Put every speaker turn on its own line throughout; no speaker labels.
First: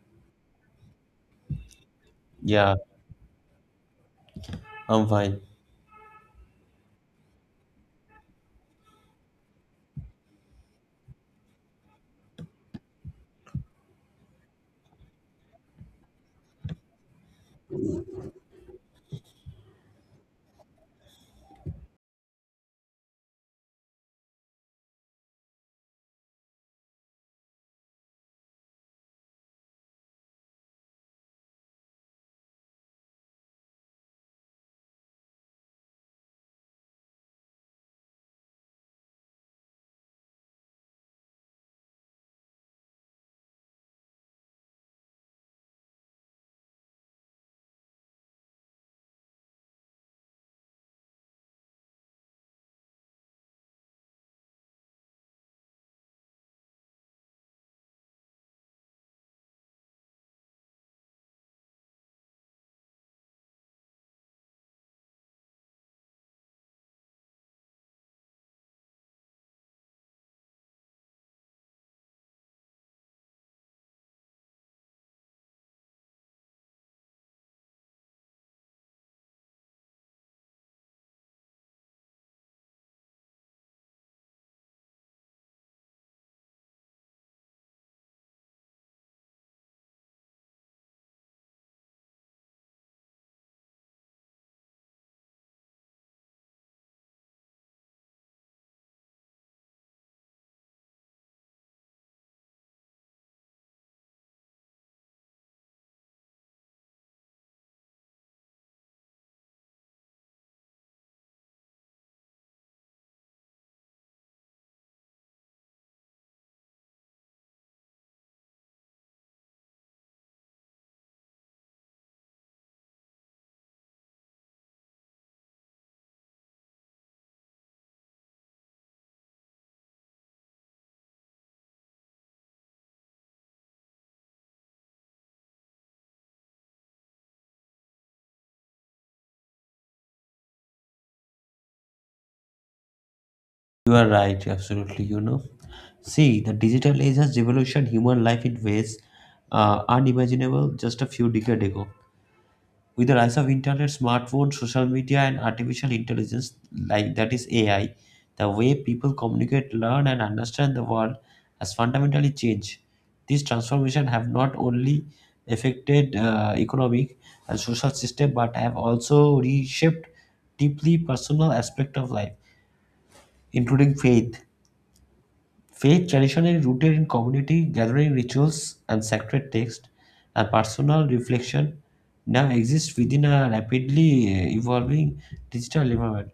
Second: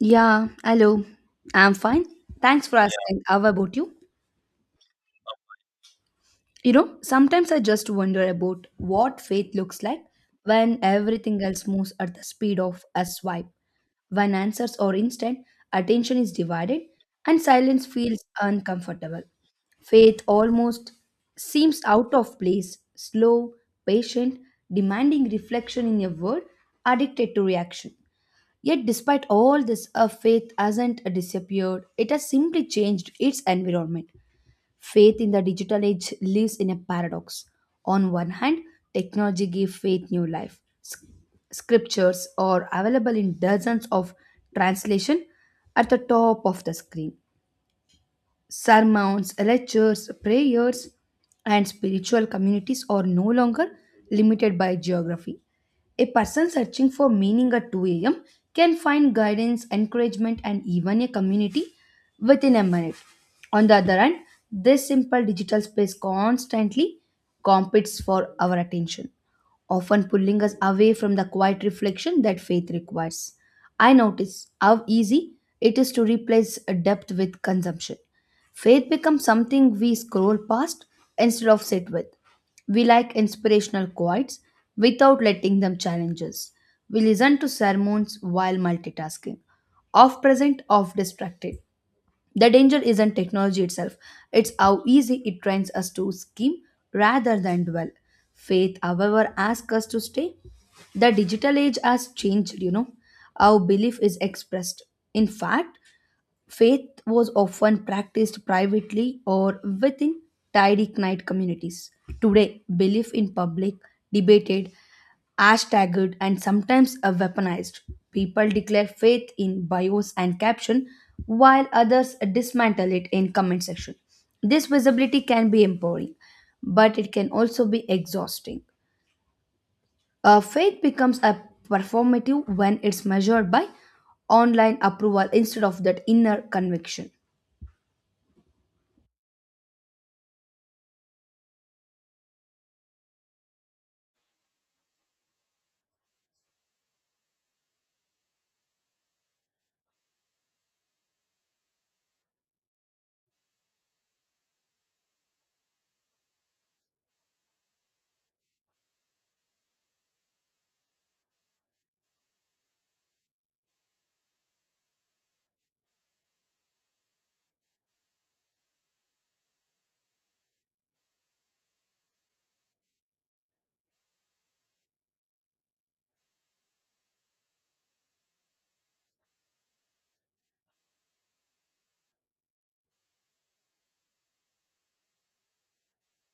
Yeah, hello. I'm fine. Thanks for
Yeah,
Asking. How about you?
I'm fine.
You know, sometimes I just wonder about what faith looks like when everything else moves at the speed of a swipe. When answers are instant, attention is divided, and silence feels uncomfortable. Faith almost seems out of place, slow, patient, demanding reflection in a world addicted to reaction. Yet, despite all this, a faith hasn't disappeared. It has simply changed its environment. Faith in the digital age lives in a paradox. On one hand, technology gives faith new life. Scriptures are available in dozens of translation at the top of the screen sermons, lectures, prayers, and spiritual communities are no longer limited by geography. A person searching for meaning at 2 a.m. can find guidance, encouragement, and even a community within a minute. On the other hand, this simple digital space constantly competes for our attention, often pulling us away from the quiet reflection that faith requires. I notice how easy it is to replace depth with consumption. Faith becomes something we scroll past instead of sit with. We like inspirational quotes without letting them challenge us. We listen to sermons while multitasking, off present, off distracted. The danger isn't technology itself, it's how easy it trains us to skim rather than dwell. Faith, however, asks us to stay. The digital age has changed, you know. Our belief is expressed. In fact, faith was often practiced privately or within tidy Knight communities. Today, belief in public, debated, hashtagged, and sometimes weaponized. People declare faith in bios and caption, while others dismantle it in comment section. This visibility can be empowering, but it can also be exhausting. Faith becomes a performative when it's measured by online approval instead of that inner conviction.
You are right, absolutely. You know, see, the digital age has revolutionized human life in ways unimaginable just a few decades ago. With the rise of internet, smartphones, social media, and artificial intelligence, like that is AI, the way people communicate, learn, and understand the world has fundamentally changed. These transformations have not only affected economic and social system, but have also reshaped deeply personal aspect of life, including faith. Faith traditionally rooted in community gathering rituals and sacred texts and personal reflection now exists within a rapidly evolving digital environment.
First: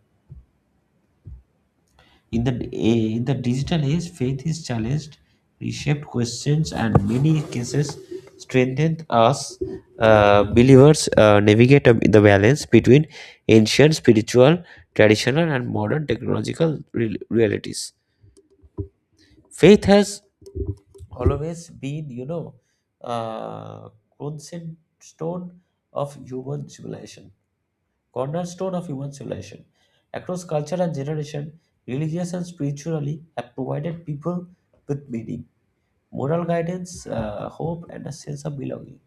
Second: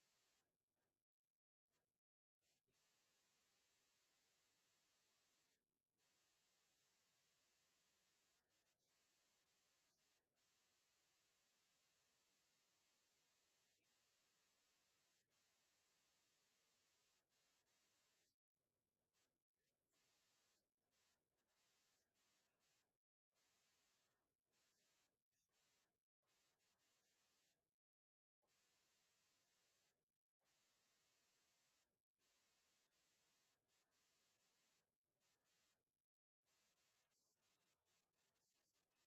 In the digital age, faith is challenged, reshaped questions, and many cases strengthened as believers navigate the balance between ancient spiritual, traditional, and modern technological realities. Faith has always been, you know, uh, cornerstone of human civilization. Cornerstone of human civilization. Across culture and generation, religious and spiritually have provided people with meaning, moral guidance, hope, and a sense of belonging.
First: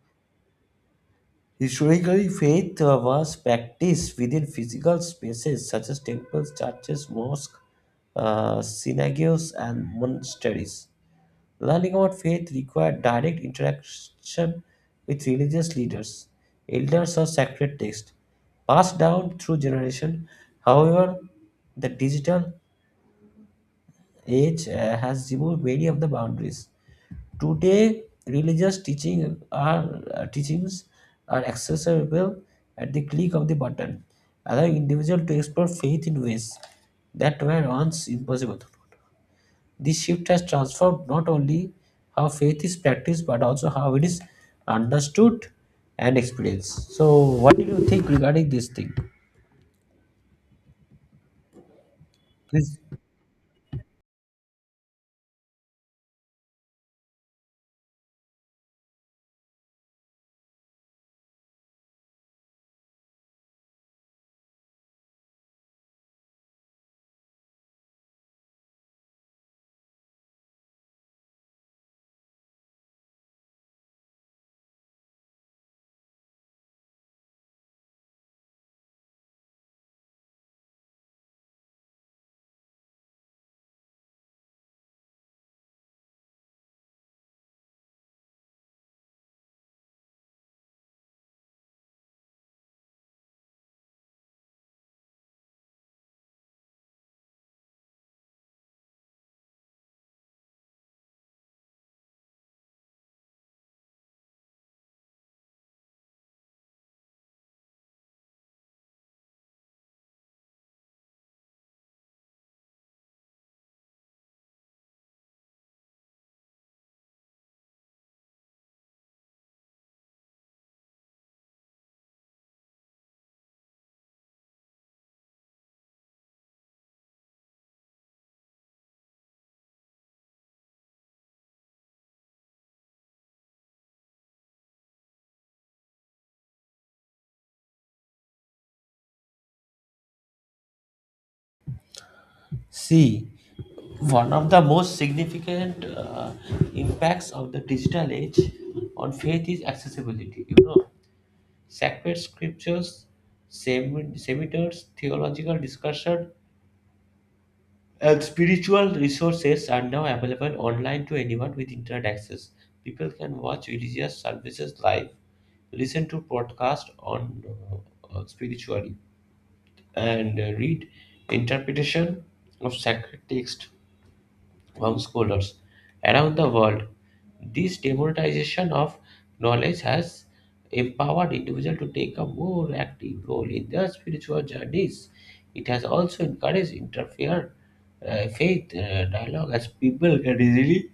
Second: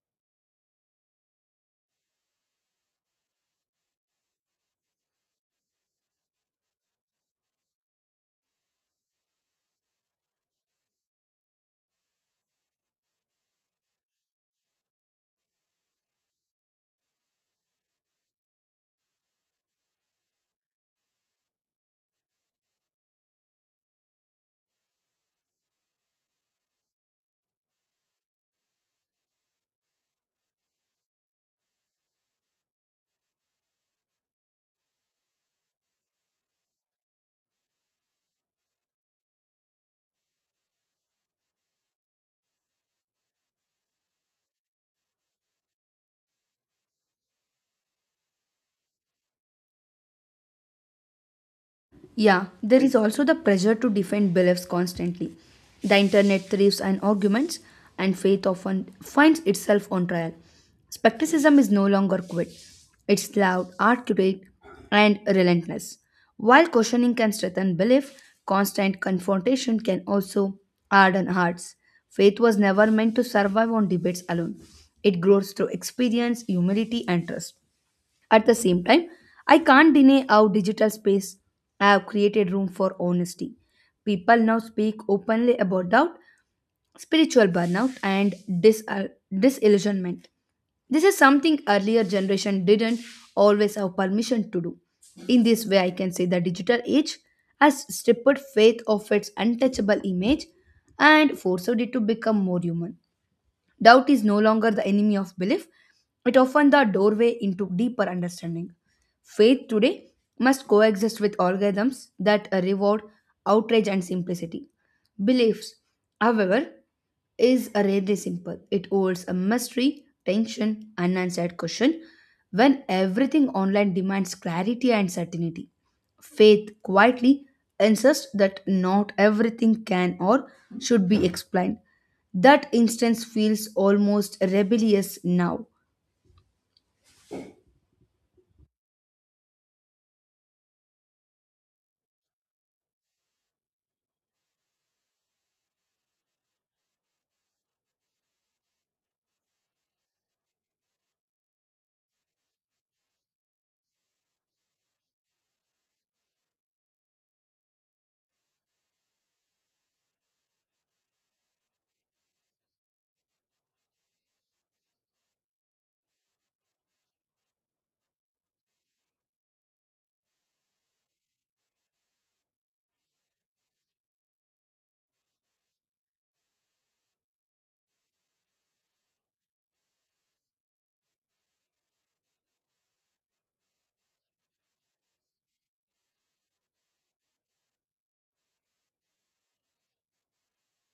Historically, faith was practiced within physical spaces such as temples, churches, mosques, synagogues, and monasteries. Learning about faith required direct interaction with religious leaders, elders, or sacred texts passed down through generation. However, the digital age has removed many of the boundaries. Today, teachings are accessible at the click of the button, allowing individuals to explore faith in ways that were once impossible. This shift has transformed not only how faith is practiced but also how it is understood and experienced. So, what do you think regarding this thing?
Yeah,
Please
there is also the pressure to defend beliefs constantly. The internet thrives on arguments, and faith often finds itself on trial. Skepticism is no longer quiet, it's loud, articulate, and relentless. While questioning can strengthen belief, constant confrontation can also harden hearts. Faith was never meant to survive on debates alone, it grows through experience, humility, and trust. At the same time, I can't deny how digital space have created room for honesty. People now speak openly about doubt, spiritual burnout, and disillusionment. This is something earlier generation didn't always have permission to do. In this way, I can say the digital age has stripped faith of its untouchable image and forced it to become more human. Doubt is no longer the enemy of belief, it often the doorway into deeper understanding. Faith today must coexist with algorithms that reward outrage and simplicity. Beliefs, however, is rarely simple. It holds a mystery, tension, unanswered question when everything online demands clarity and certainty. Faith quietly insists that not everything can or should be explained. That instance feels almost rebellious now.
see, one of the most significant impacts of the digital age on faith is accessibility. You know, sacred scriptures, seminars, theological discussion, and spiritual resources are now available online to anyone with internet access. People can watch religious services live, listen to podcasts on spirituality, and read interpretation of sacred text homeschoolers around the world. This democratization of knowledge has empowered individuals to take a more active role in their spiritual journeys. It has also encouraged interfaith faith dialogue as people can easily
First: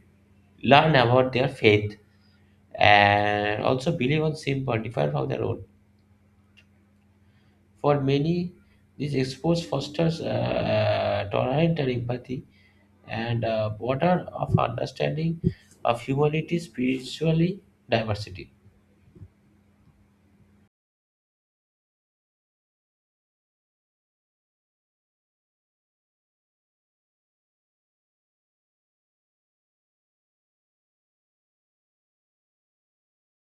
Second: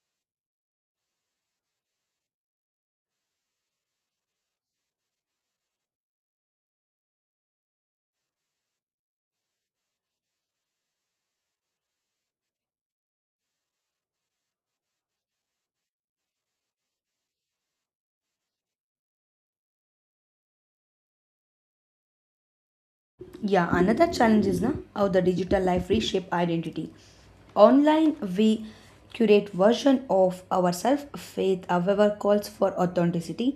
learn about their faith and also believe on simple, different from their own. For many, this expose fosters tolerance and empathy, and border of understanding of humanity, spiritually diversity.
Yeah, another challenge is na how the digital life reshape identity. Online, we curate version of ourselves. Faith, however, calls for authenticity,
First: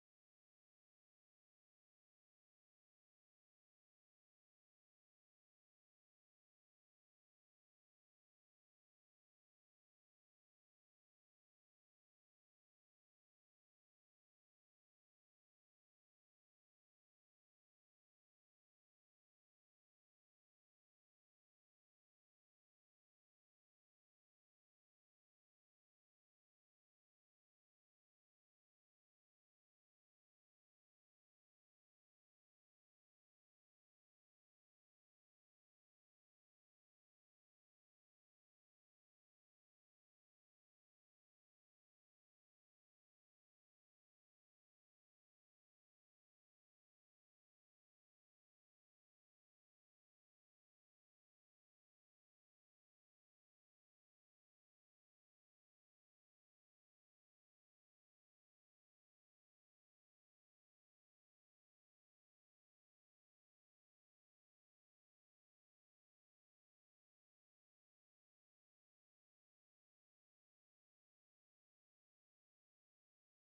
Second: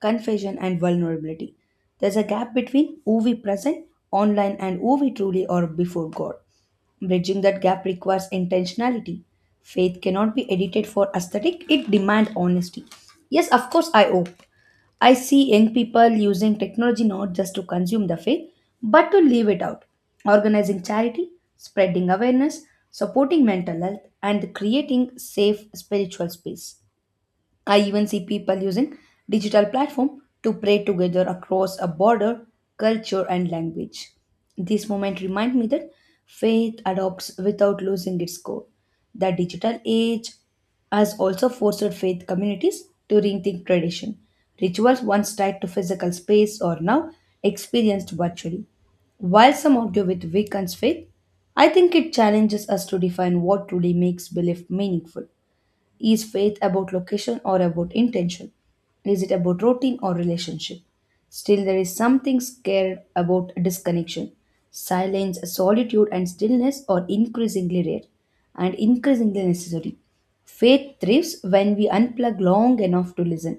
confession, and vulnerability. There's a gap between who we present online and who we truly are before God. Bridging that gap requires intentionality. Faith cannot be edited for aesthetic, it demands honesty. Yes, of course, I hope. I see young people using technology not just to consume the faith, but to live it out, organizing charity, spreading awareness, supporting mental health, and creating safe spiritual space. I even see people using digital platform to pray together across a border, culture and language. This moment remind me that faith adopts without losing its core. The digital age has also forced faith communities to rethink tradition. Rituals once tied to physical space are now experienced virtually. While some argue with Wiccans faith, I think it challenges us to define what truly makes belief meaningful. Is faith about location or about intention? Is it about routine or relationship? Still, there is something scared about disconnection. Silence, solitude, and stillness are increasingly rare and increasingly necessary. Faith thrives when we unplug long enough to listen.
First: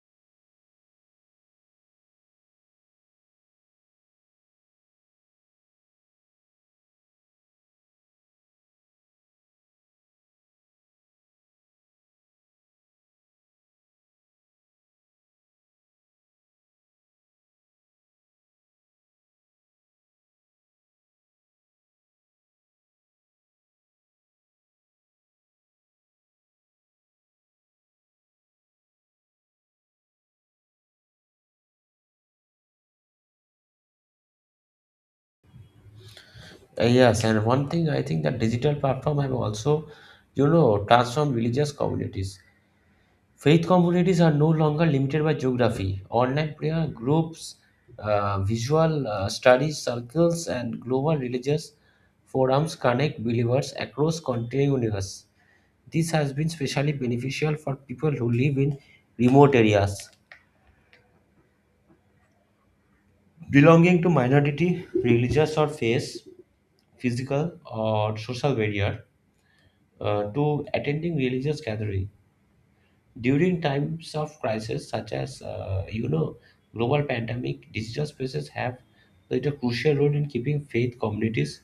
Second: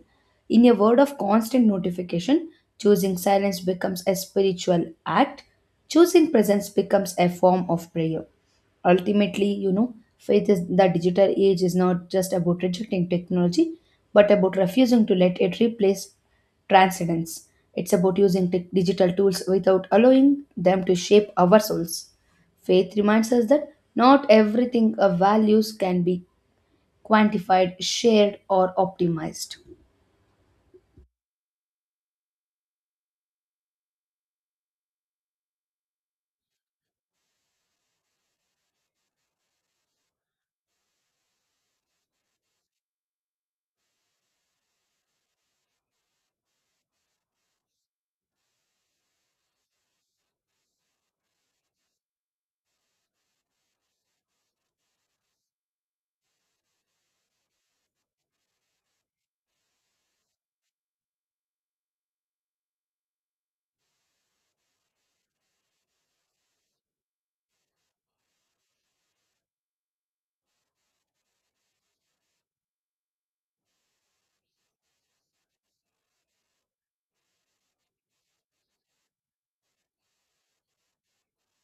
In a world of constant notification, choosing silence becomes a spiritual act, choosing presence becomes a form of prayer. Ultimately, you know, faith is the digital age is not just about rejecting technology, but about refusing to let it replace transcendence. It's about using tech digital tools without allowing them to shape our souls. Faith reminds us that not everything of values can be quantified, shared, or optimized.
Yes, and one thing I think that digital platform have also, you know, transformed religious communities. Faith communities are no longer limited by geography. Online prayer groups, visual study circles, and global religious forums connect believers across country and universe. This has been especially beneficial for people who live in remote areas. Belonging to minority religious or faith, physical or social barrier to attending religious gathering during times of crisis such as, you know, global pandemic, digital spaces have played a crucial role in keeping faith communities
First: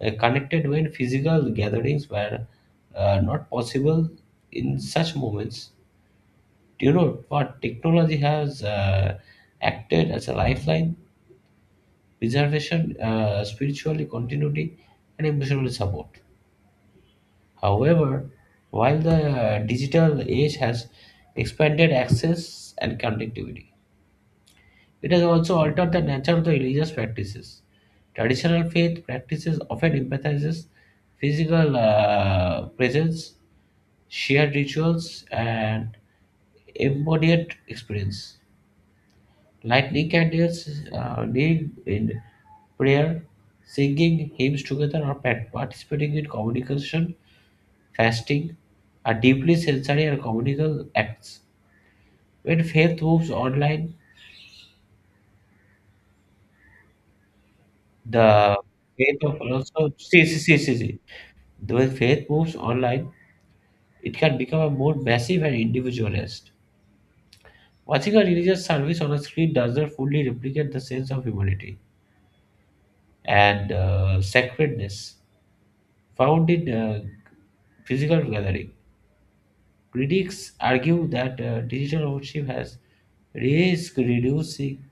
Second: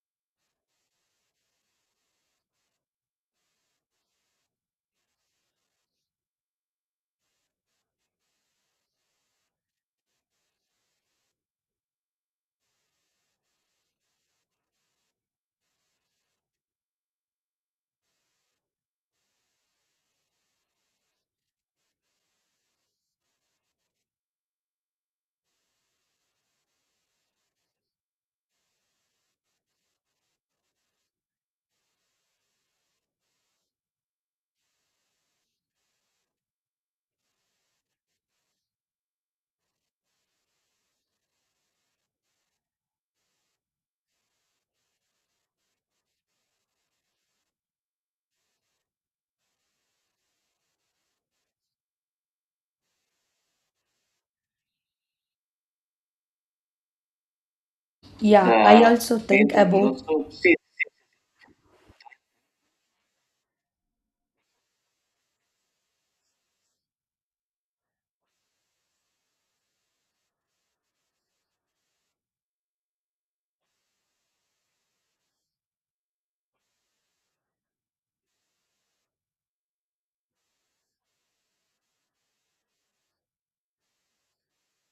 connected when physical gatherings were not possible in such moments. Do you know what technology has acted as a lifeline, preservation, spiritually continuity, and emotional support? However, while the digital age has expanded access and connectivity, it has also altered the nature of the religious practices. Traditional faith practices often emphasizes physical presence, shared rituals, and embodied experience. Lightning candles, deed in prayer, singing hymns together, or participating in communication, fasting are deeply sensory and communal acts. When faith moves online,
Yeah,
the
I also
faith of
think
also
about
see, see, see, see, see. When faith moves online, it can become a more massive and individualist. Watching a religious service on a screen does not fully replicate the sense of humanity and sacredness founded physical gathering. Critics argue that digital ownership has risk reducing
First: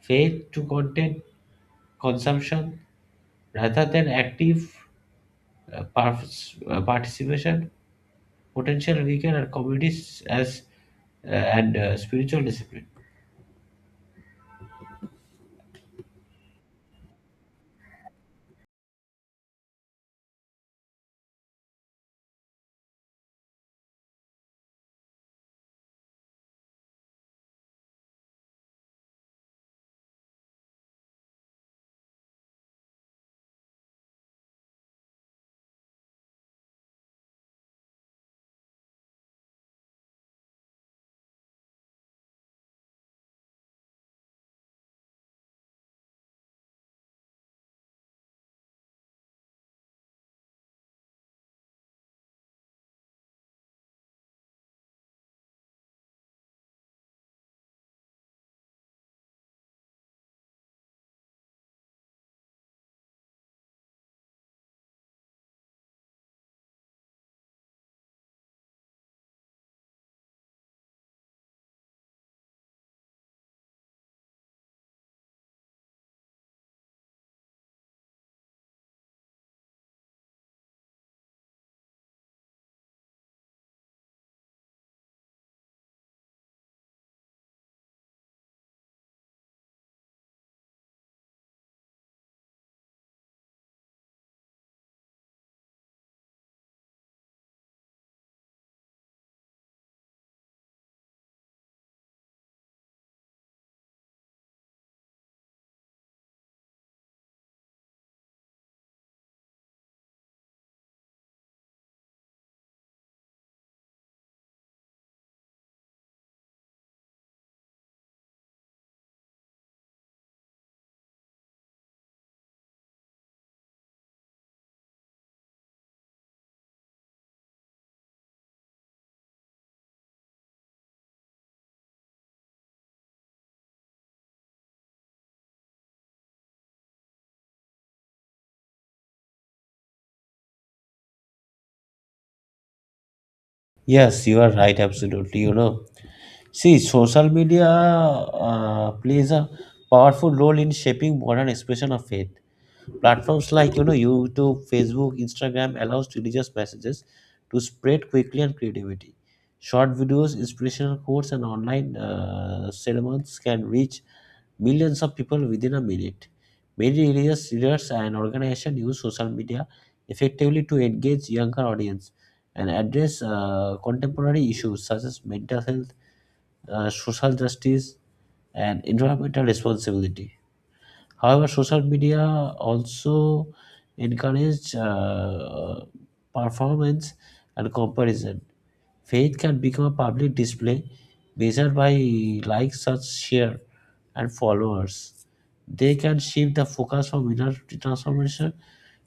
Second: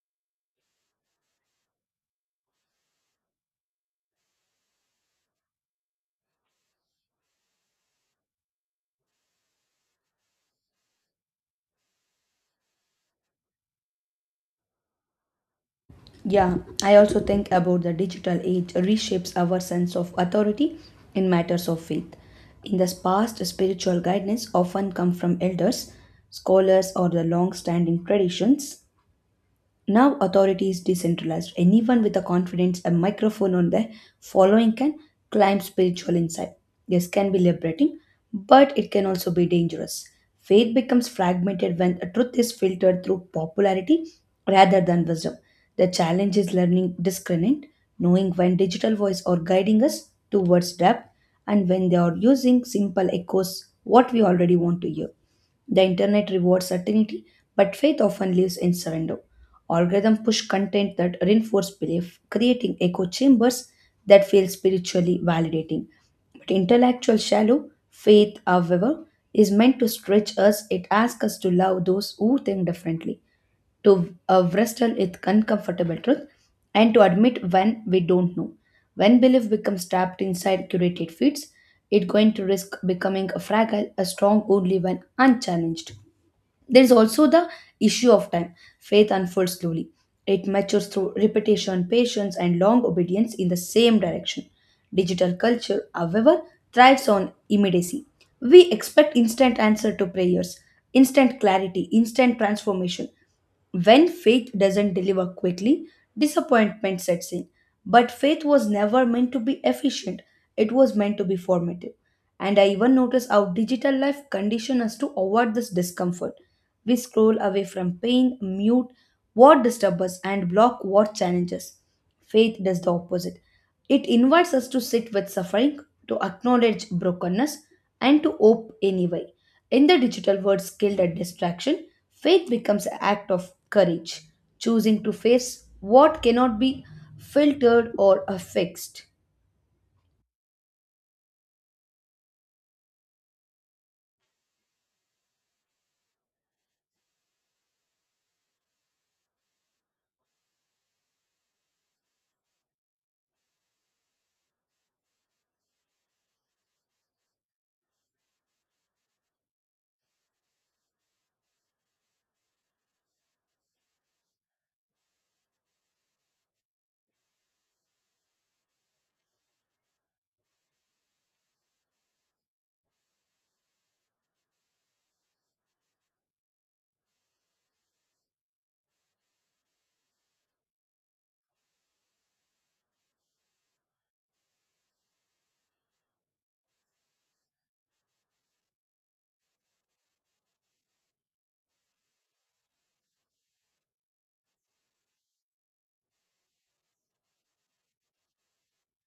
faith to content consumption rather than active participation, potential weaken our communities as and spiritual discipline.
Yeah, I also think about the digital age reshapes our sense of authority in matters of faith. In the past, spiritual guidance often come from elders, scholars, or the long-standing traditions. Now authority is decentralized. Anyone with a confidence, a microphone on their following can climb spiritual insight. This can be liberating, but it can also be dangerous. Faith becomes fragmented when a truth is filtered through popularity rather than wisdom. The challenge is learning discernment, knowing when digital voice are guiding us towards depth and when they are using simple echoes what we already want to hear. The internet rewards certainty, but faith often lives in surrender. Algorithm push content that reinforce belief, creating echo chambers that feel spiritually validating. But intellectual shallow faith, however, is meant to stretch us. It asks us to love those who think differently, to wrestle with uncomfortable truth and to admit when we don't know. When belief becomes trapped inside curated feeds, it's going to risk becoming a fragile, a strong only when unchallenged. There is also the issue of time. Faith unfolds slowly. It matures through repetition, patience, and long obedience in the same direction. Digital culture, however, thrives on immediacy. We expect instant answer to prayers, instant clarity, instant transformation. When faith doesn't deliver quickly, disappointment sets in. But faith was never meant to be efficient, it was meant to be formative. And I even notice how digital life condition us to avoid this discomfort. We scroll away from pain, mute what disturbs us, and block what challenges. Faith does the opposite. It invites us to sit with suffering, to acknowledge brokenness, and to hope anyway. In the digital world skilled at distraction, faith becomes an act of courage, choosing to face what cannot be filtered or fixed.
Yes, you are right, absolutely. You know, see, social media plays a powerful role in shaping modern expression of faith. Platforms like, you know, YouTube, Facebook, Instagram allows religious messages to spread quickly and creativity. Short videos, inspirational quotes, and online sermons can reach millions of people within a minute. Many religious leaders and organizations use social media effectively to engage younger audience and address contemporary issues such as mental health, social justice, and environmental responsibility. However, social media also encourage performance and comparison. Faith can become a public display measured by likes, such share, and followers. They can shift the focus from inner transformation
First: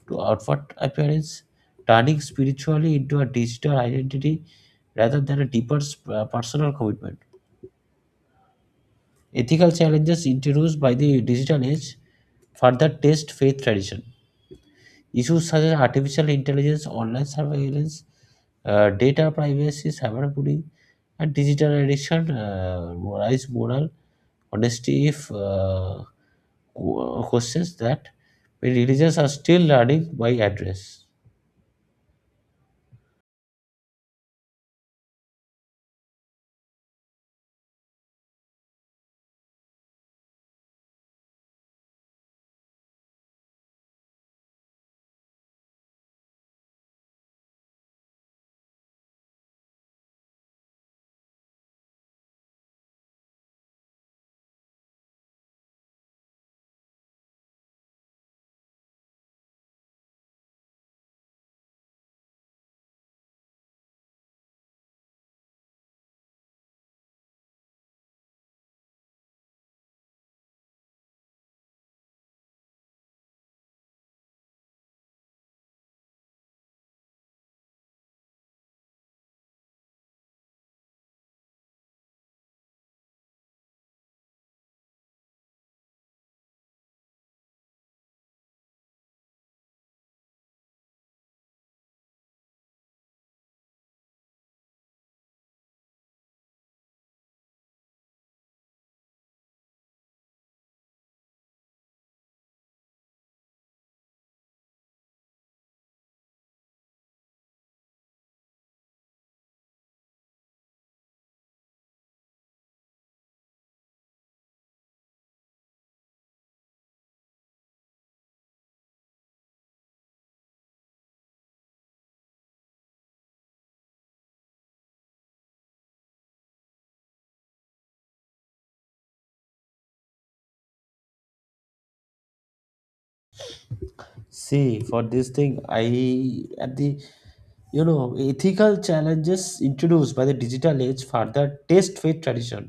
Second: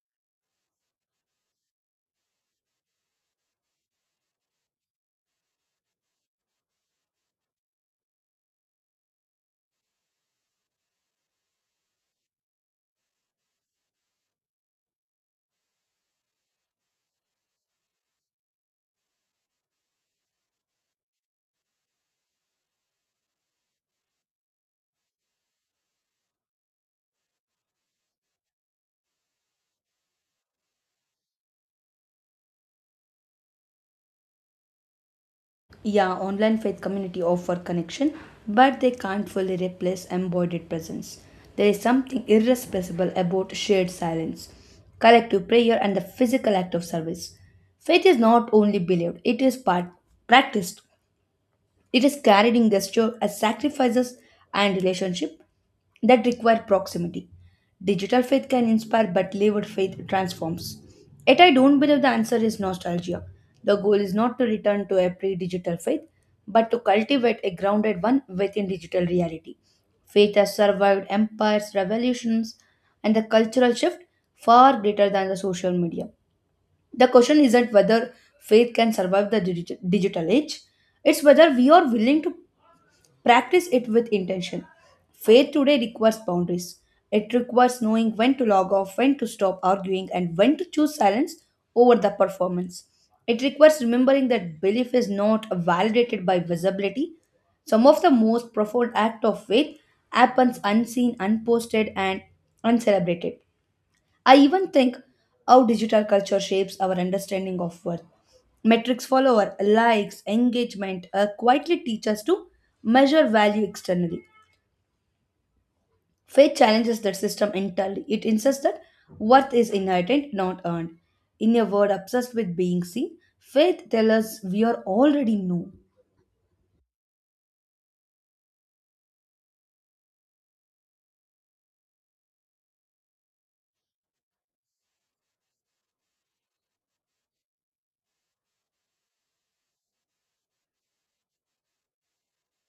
to outward appearance, turning spirituality into a digital identity rather than a deeper personal commitment. Ethical challenges introduced by the digital age further test faith tradition. Issues such as artificial intelligence, online surveillance, data privacy, cyberbullying, and digital addiction rise moral honesty if questions that many religions are still learning by address.
Yeah, online faith community offer connection, but they can't fully replace embodied presence. There is something irrepressible about shared silence, collective prayer, and the physical act of service. Faith is not only believed, it is part practiced, it is carried in gesture as sacrifices and relationship that require proximity. Digital faith can inspire, but lived faith transforms. Yet I don't believe the answer is nostalgia. The goal is not to return to a pre digital faith, but to cultivate a grounded one within digital reality. Faith has survived empires, revolutions, and the cultural shift far greater than the social media. The question isn't whether faith can survive the digital age, it's whether we are willing to practice it with intention. Faith today requires boundaries. It requires knowing when to log off, when to stop arguing, and when to choose silence over the performance. It requires remembering that belief is not validated by visibility. Some of the most profound acts of faith happens unseen, unposted, and uncelebrated. I even think how digital culture shapes our understanding of worth. Metrics follower, likes, engagement quietly teach us to measure value externally. Faith challenges that system entirely. It insists that worth is inherent, not earned. In a world obsessed with being seen, faith tells us we are already known.
See, for this thing, I at the, you know, ethical challenges introduced by the digital age further test faith tradition.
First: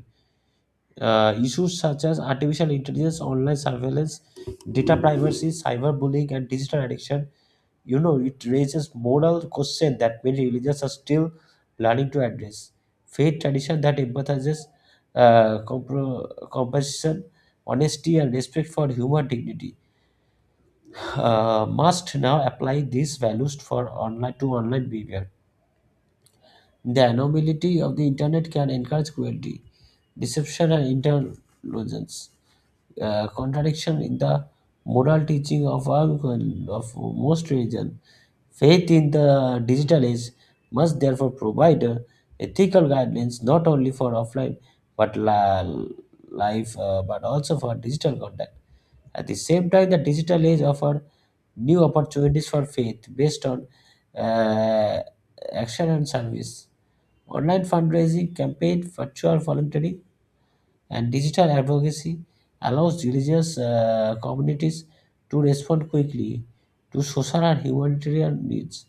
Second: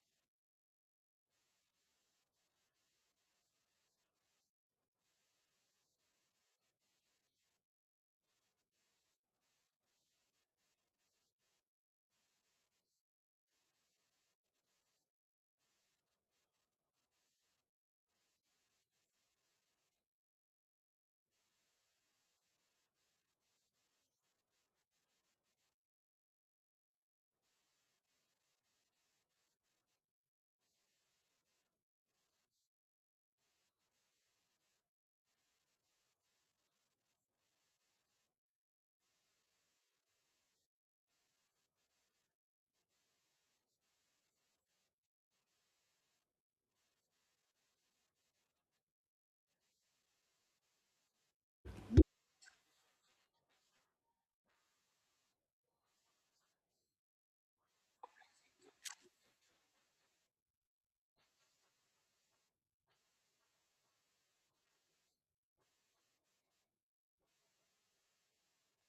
Issues such as artificial intelligence, online surveillance, data privacy, cyberbullying, and digital addiction, you know, it raises moral questions that many religions are still learning to address. Faith tradition that empathizes compassion, honesty, and respect for human dignity must now apply these values for online to online behavior. The anonymity of the internet can encourage cruelty, deception, and intelligence contradiction in the moral teaching of, of most religion. Faith in the digital age must therefore provide ethical guidelines not only for offline but life but also for digital contact. At the same time, the digital age offers new opportunities for faith based on uh, action and service. Online fundraising campaign, virtual volunteering, and digital advocacy allows religious communities to respond quickly to social and humanitarian needs.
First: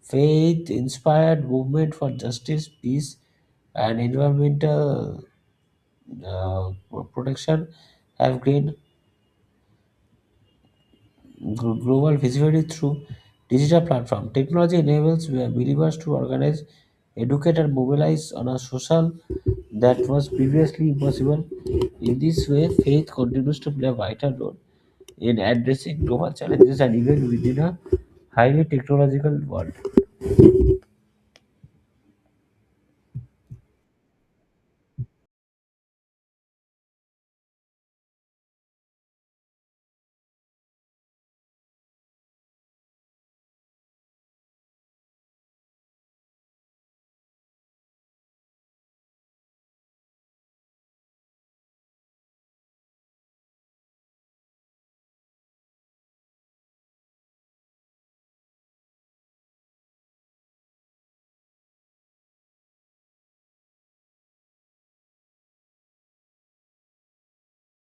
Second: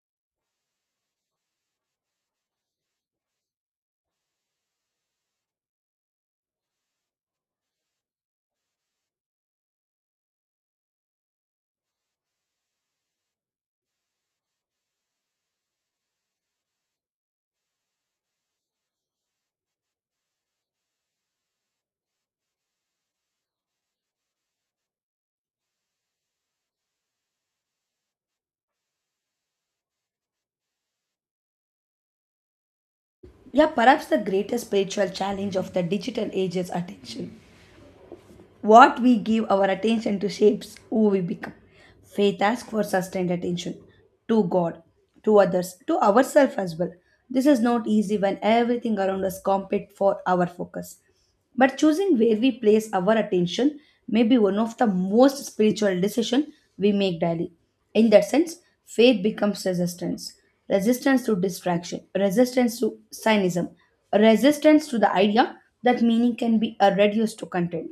Faith inspired movement for justice, peace, and environmental protection have gained global visibility through digital platform. Technology enables believers to organize, educate, and mobilize on a social that was previously impossible. In this way, faith continues to play a vital role in addressing global challenges and even within a highly technological world.
Yeah, perhaps the greatest spiritual challenge of the digital age is attention. What we give our attention to shapes who we become. Faith asks for sustained attention to God, to others, to ourselves as well. This is not easy when everything around us competes for our focus. But choosing where we place our attention may be one of the most spiritual decisions we make daily. In that sense, faith becomes resistance. Resistance to distraction, resistance to cynicism, resistance to the idea that meaning can be reduced to content.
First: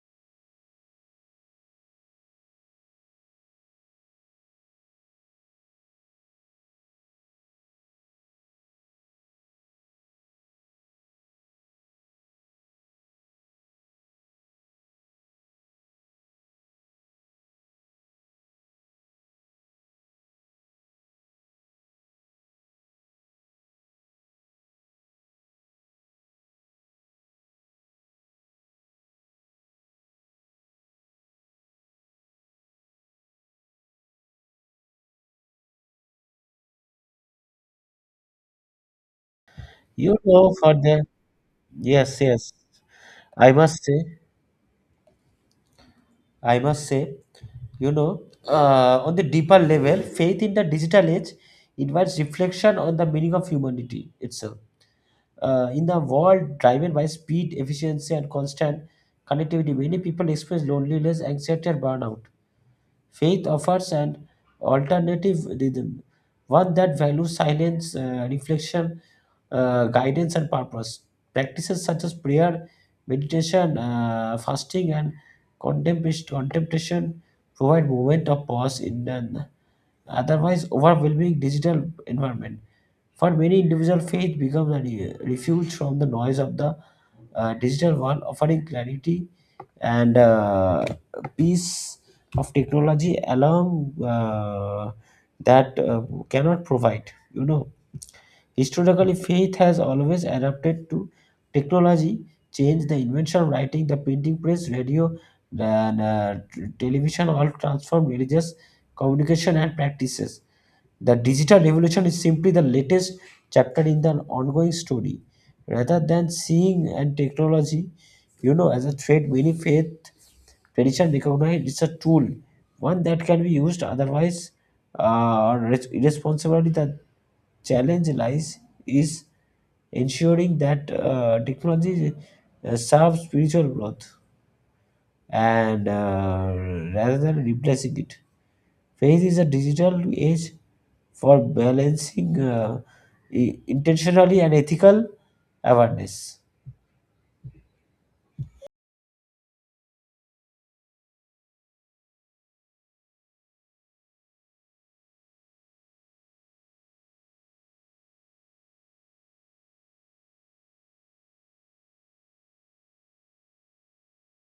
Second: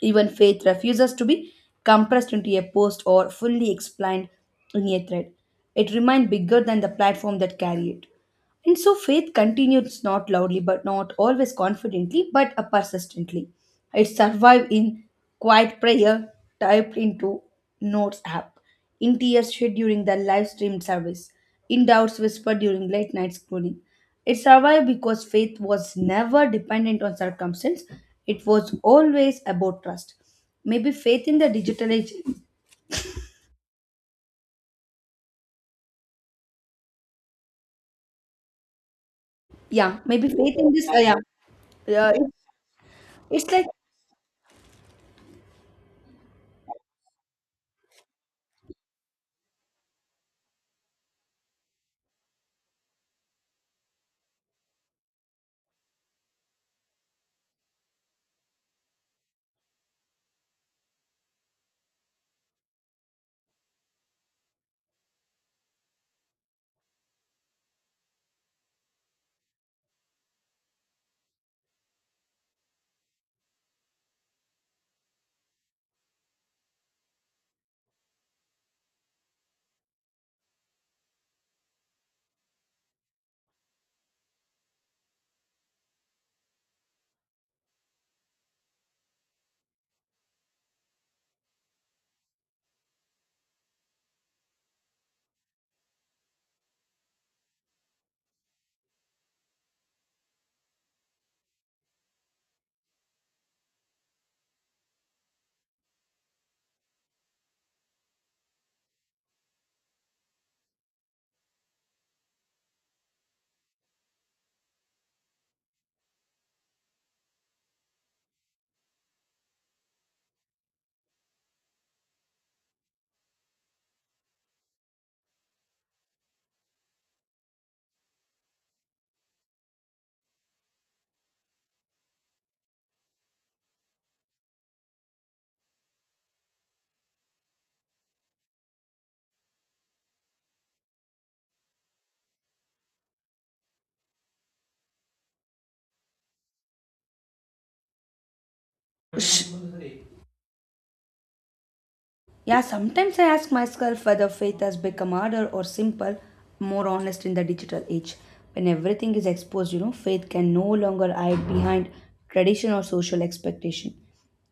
Even faith refuses to be compressed into a post or fully explained in a thread. It remains bigger than the platform that carry it. And so faith continues not loudly, but not always confidently, but persistently. It survives in quiet prayer typed into Notes app in tears shed during the live streamed service, in doubts whispered during late night scrolling. It survived because faith was never dependent on circumstance, it was always about trust. Maybe faith in the digital age, yeah,
You
maybe
know,
faith in
for
this,
the
yeah,
yes,
it-
yes,
it's
I
like
must say. I must say, you know, on the deeper level, faith in the digital age invites reflection on the meaning of humanity itself. In the world driven by speed, efficiency, and constant connectivity, many people experience loneliness, anxiety, and burnout. Faith offers an alternative rhythm, one that values silence, reflection, guidance, and purpose. Practices such as prayer, meditation, fasting, and contemplation provide moment of pause in an otherwise overwhelming digital environment. For many individuals, faith becomes a refuge from the noise of the digital world, offering clarity and piece of technology along, that cannot provide, you know. Historically, faith has always adapted to technology change: the invention of writing, the printing press, radio, and television all transformed religious communication and practices. The digital revolution is simply the latest chapter in the ongoing story. Rather than seeing and technology, you know, as a threat, many faith tradition recognized it's a tool, one that can be used otherwise or irresponsibly. The challenge lies is ensuring that technology serves spiritual growth and rather than replacing it. Faith is a digital age for balancing intentionally and ethical awareness.
sh- Yeah, sometimes I ask myself whether faith has become harder or simple, more honest in the digital age. When everything is exposed, you know, faith can no longer hide behind tradition or social expectation.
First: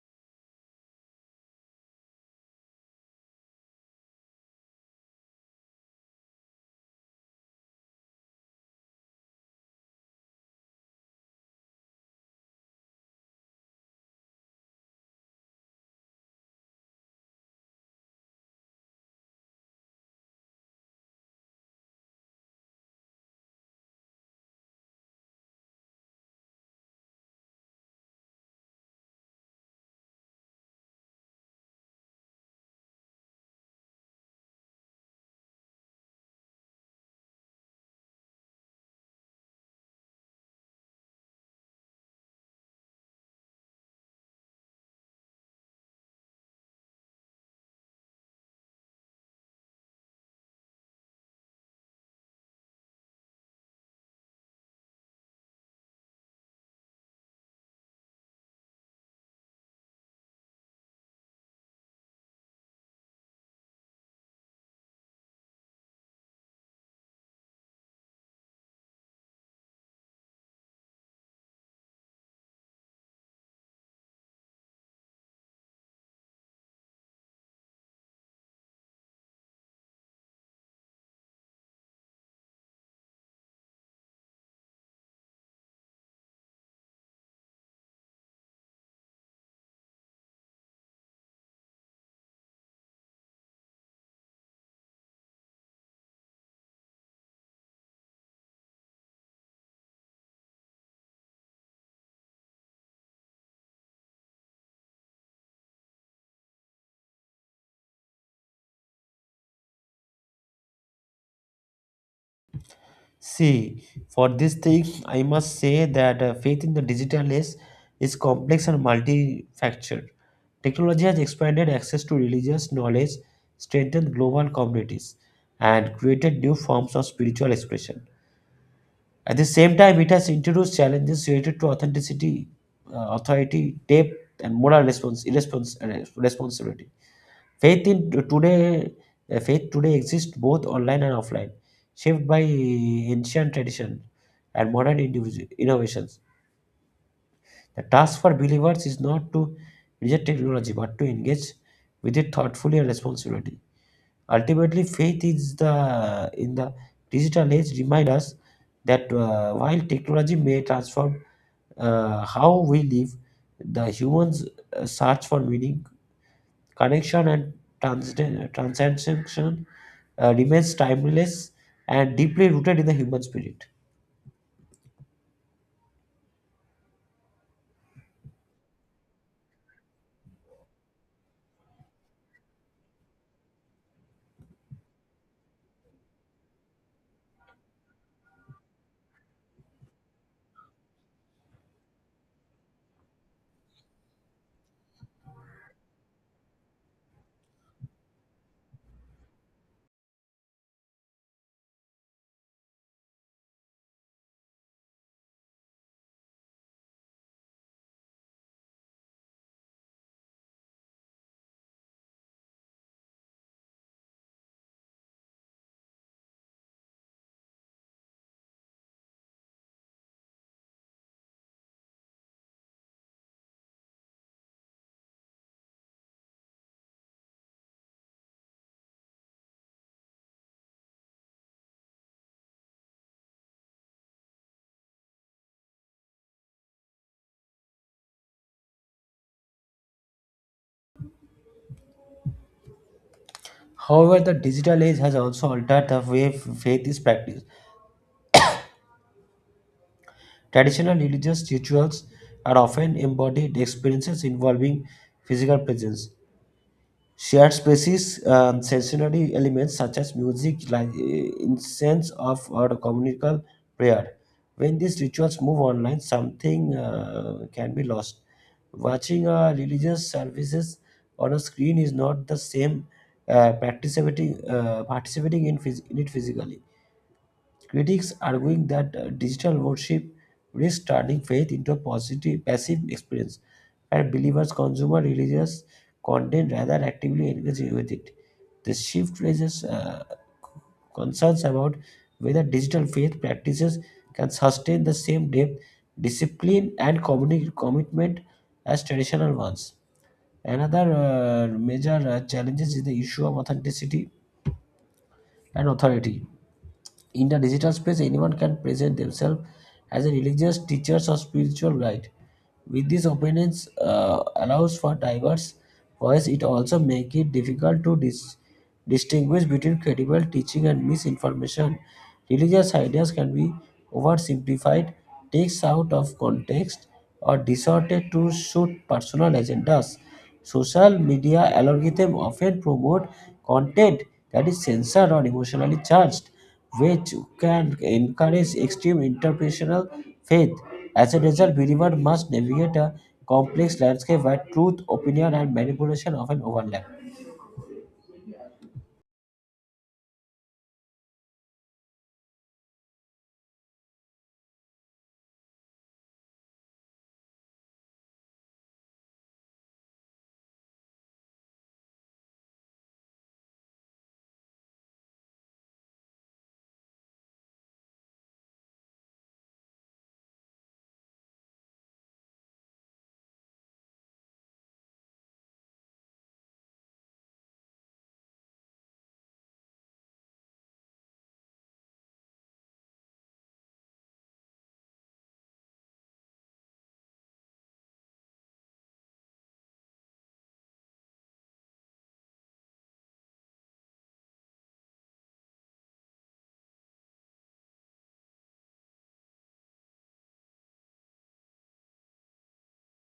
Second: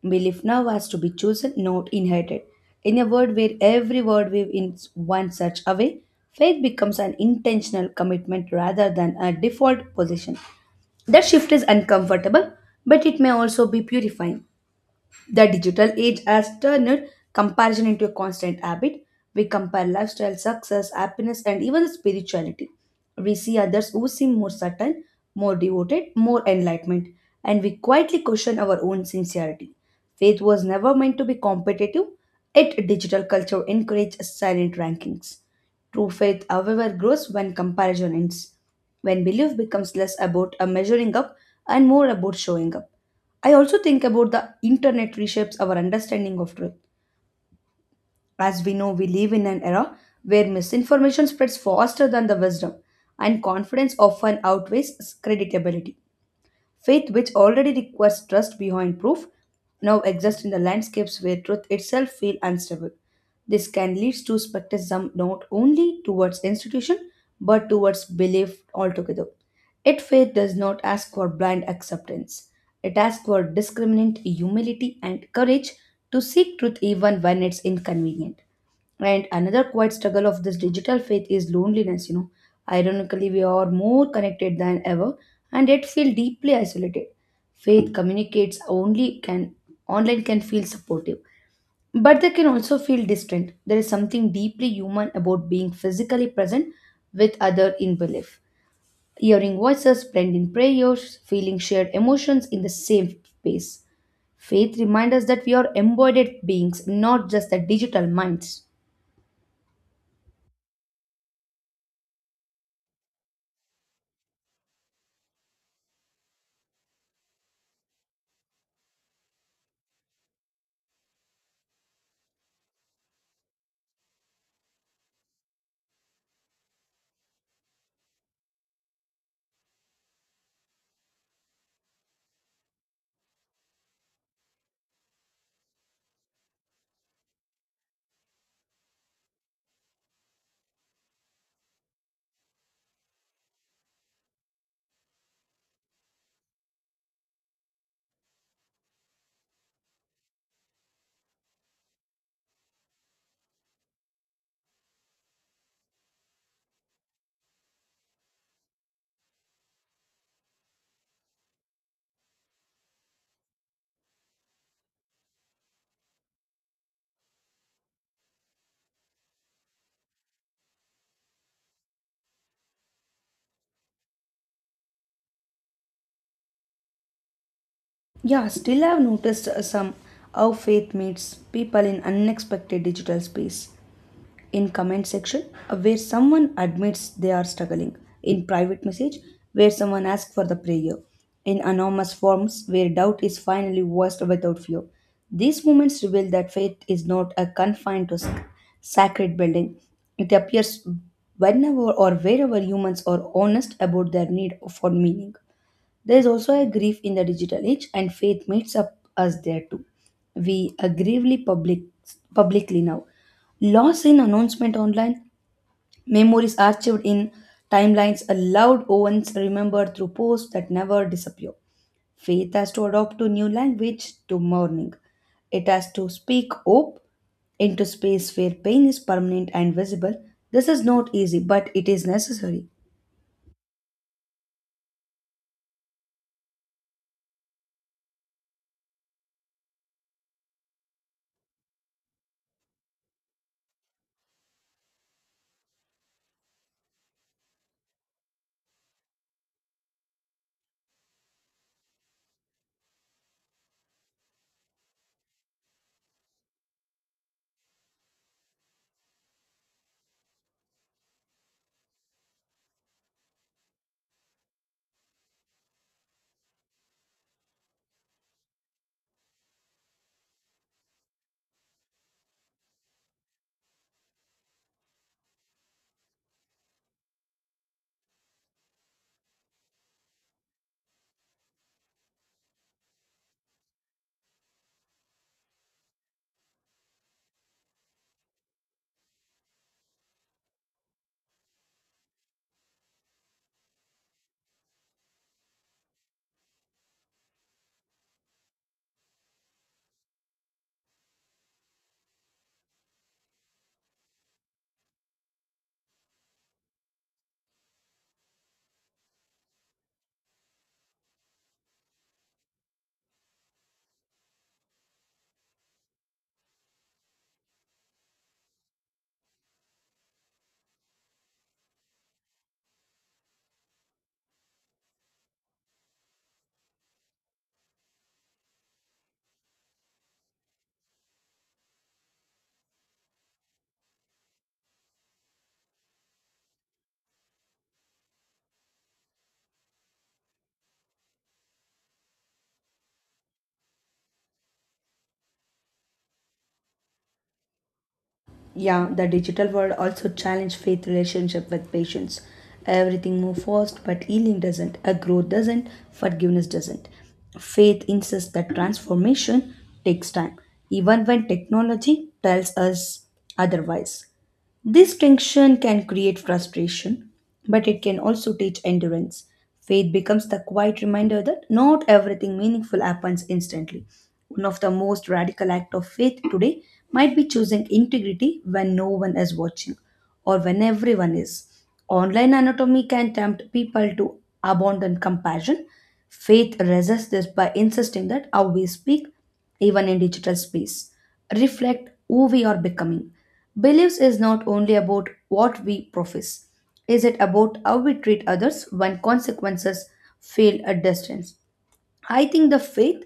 Belief now has to be chosen, not inherited. In a world where every word weave in one such a way, faith becomes an intentional commitment rather than a default position. That shift is uncomfortable, but it may also be purifying. The digital age has turned comparison into a constant habit. We compare lifestyle, success, happiness, and even spirituality. We see others who seem more certain, more devoted, more enlightenment, and we quietly question our own sincerity. Faith was never meant to be competitive, yet, digital culture encourages silent rankings. True faith, however, grows when comparison ends, when belief becomes less about a measuring up and more about showing up. I also think about the internet reshapes our understanding of truth. As we know, we live in an era where misinformation spreads faster than the wisdom, and confidence often outweighs credibility. Faith, which already requires trust behind proof, now exists in the landscapes where truth itself feels unstable. This can lead to skepticism not only towards institution but towards belief altogether. Yet faith does not ask for blind acceptance. It asks for discriminant humility and courage to seek truth even when it's inconvenient. And another quiet struggle of this digital faith is loneliness. Ironically, we are more connected than ever and yet feel deeply isolated. Faith communicates only can online can feel supportive, but they can also feel distant. There is something deeply human about being physically present with other in belief. Hearing voices blend in prayers, feeling shared emotions in the same space. Faith reminds us that we are embodied beings, not just the digital minds.
See, for this thing, I must say that faith in the digital age is complex and multifactured. Technology has expanded access to religious knowledge, strengthened global communities, and created new forms of spiritual expression. At the same time, it has introduced challenges related to authenticity, authority, depth, and moral responsibility. Faith in today, Faith today exists both online and offline, shaped by ancient tradition and modern innovations. The task for believers is not to reject technology, but to engage with it thoughtfully and responsibly. Ultimately, faith is the in the digital age remind us that while technology may transform how we live, the humans search for meaning, connection, and transcension remains timeless and deeply rooted in the human spirit.
Yeah, still I've noticed some how faith meets people in unexpected digital space. In comment section, where someone admits they are struggling. In private message, where someone asks for the prayer. In anonymous forms, where doubt is finally voiced without fear. These moments reveal that faith is not a confined to sacred building. It appears whenever or wherever humans are honest about their need for meaning. There is also a grief in the digital age, and faith meets up us there too. We aggressively publicly now. Loss in announcement online, memories archived in timelines, allowed once remembered through posts that never disappear. Faith has to adopt to new language to mourning. It has to speak hope into space where pain is permanent and visible. This is not easy, but it is necessary.
However, the digital age has also altered the way faith is practiced. Traditional religious rituals are often embodied experiences involving physical presence, shared spaces and sensory elements such as music, like, incense of or communal prayer. When these rituals move online, something can be lost. Watching religious services on a screen is not the same participating in, in it physically. Critics arguing that digital worship risks turning faith into a positive passive experience, where believers consume religious content rather than actively engage with it. The shift raises concerns about whether digital faith practices can sustain the same depth, discipline, and commitment as traditional ones. Another major challenge is the issue of authenticity and authority. In the digital space, anyone can present themselves as a religious teacher or spiritual guide. With this openness allows for diverse voice, it also makes it difficult to distinguish between credible teaching and misinformation. Religious ideas can be oversimplified, takes out of context, or distorted to suit personal agendas. Social media algorithm often promote content that is censored or emotionally charged, which can encourage extreme interpretational faith. As a result, believers must navigate a complex landscape where truth, opinion, and manipulation often overlap.
Yeah, the digital world also challenge faith relationship with patients. Everything move fast, but healing doesn't, a growth doesn't, forgiveness doesn't. Faith insists that transformation takes time, even when technology tells us otherwise. This tension can create frustration, but it can also teach endurance. Faith becomes the quiet reminder that not everything meaningful happens instantly. One of the most radical acts of faith today might be choosing integrity when no one is watching or when everyone is. Online anatomy can tempt people to abandon compassion. Faith resists this by insisting that how we speak, even in digital space, reflect who we are becoming. Beliefs is not only about what we profess, is it about how we treat others when consequences feel at distance? I think the faith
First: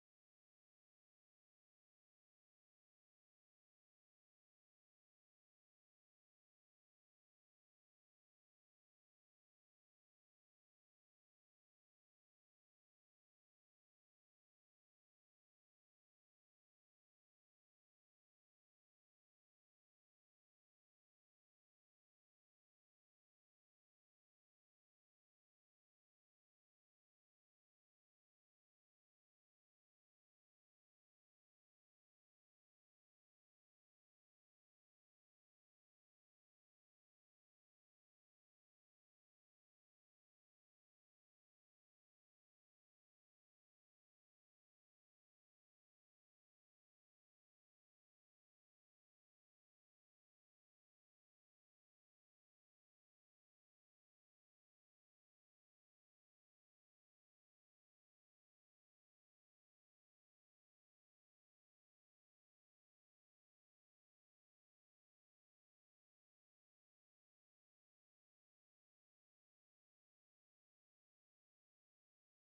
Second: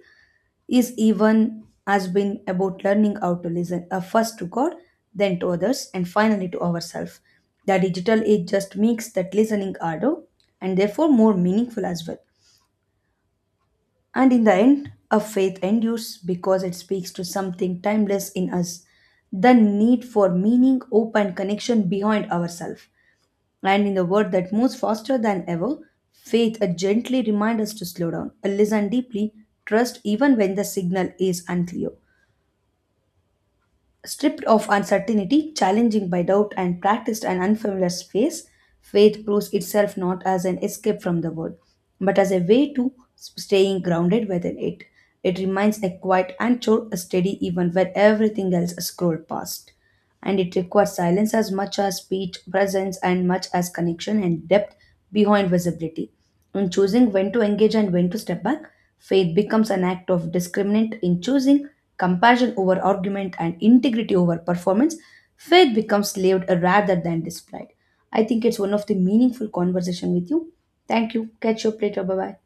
is even has been about learning how to listen first to God, then to others, and finally to ourselves. The digital age just makes that listening harder and therefore more meaningful as well. And in the end, a faith endures because it speaks to something timeless in us the need for meaning, hope, and connection behind ourselves. And in the world that moves faster than ever, faith gently reminds us to slow down, listen deeply, trust even when the signal is unclear. Stripped of uncertainty, challenging by doubt, and practiced an unfamiliar space, faith proves itself not as an escape from the world, but as a way to staying grounded within it. It remains a quiet anchor, a steady even when everything else scrolled past. And it requires silence as much as speech, presence, and much as connection and depth behind visibility. In choosing when to engage and when to step back, faith becomes an act of discriminant in choosing compassion over argument and integrity over performance. Faith becomes lived rather than displayed. I think it's one of the meaningful conversation with you. Thank you. Catch you up later. Bye bye.